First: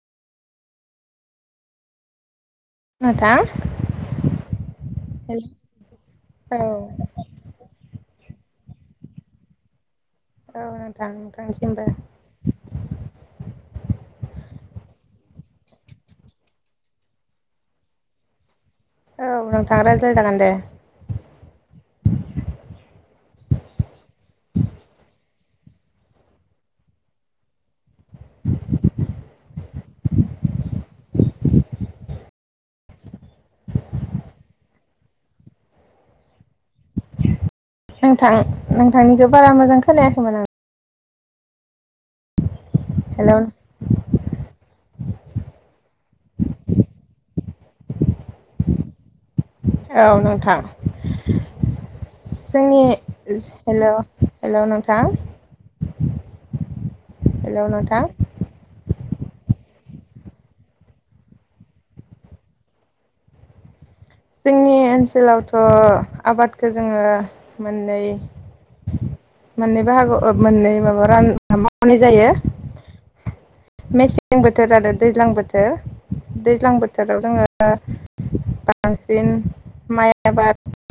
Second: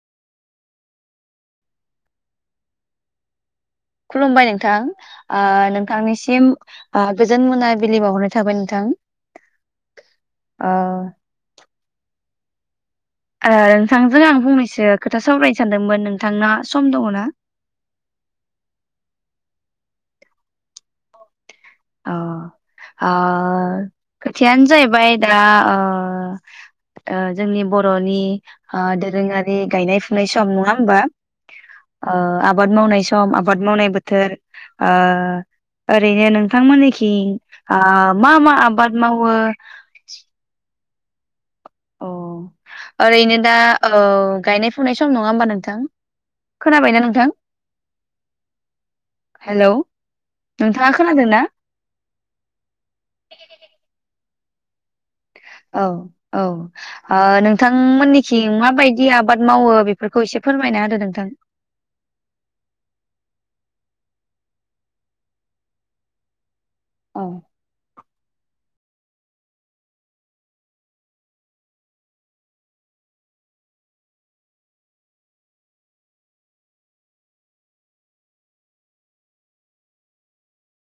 नोंथां खुलुमबाय नोंथां ओ हेल' नोंथांनिसिम औ ओ गोजोन मोना बिलि बावहरनाय थ थाबाय नोंथां औ ओ नोंथां नोंथांनिस सिमबो ओ नोंथांजों आं फंनैसो खोथा सावरायनो सानदोंमोन नोंथांना सम दङ' ना औ नोंथां रायज्लाय जागोन दे अ ओ खोथायानो जाहैबाय दा अ ओ जोंनि बर'नि ओ दोरोङारि गायनाय फुनाय सम नङा होमबा ओ आबाद मावनाय सम आबाद मावनाय बोथोर ओ ओरैनो नों नोंथां मोननिखि नोंथां नोंथांनिखो बारा मोजां खोनायाखैमोन आं अ हेल' ओरैनो दा ओ गायनाय फुनाय सम नङा होमबा नोंथां खोनाबायना नोंथां हेलौ औ नोंथां नोंथाङा खोनादोंना जोंनि ज हेल' हेलौ नोंथां औ औ ओ हेल' नोंथां नोंथांमोननिखि माबायदि आबाद मावो बेब फोरखौ इसे फोरमायना होदो नोंथां जोंनि ओनसोलावथ' आबाद खो जोङो औ मोननै मोननै बाहागोआव ओ मोननै माबा रान मावनाय जायो मेसें बोथोर आरो दैज्लां बोथोर दैज्लां बोथोराव जोङो बा बांसिन माइ आबाद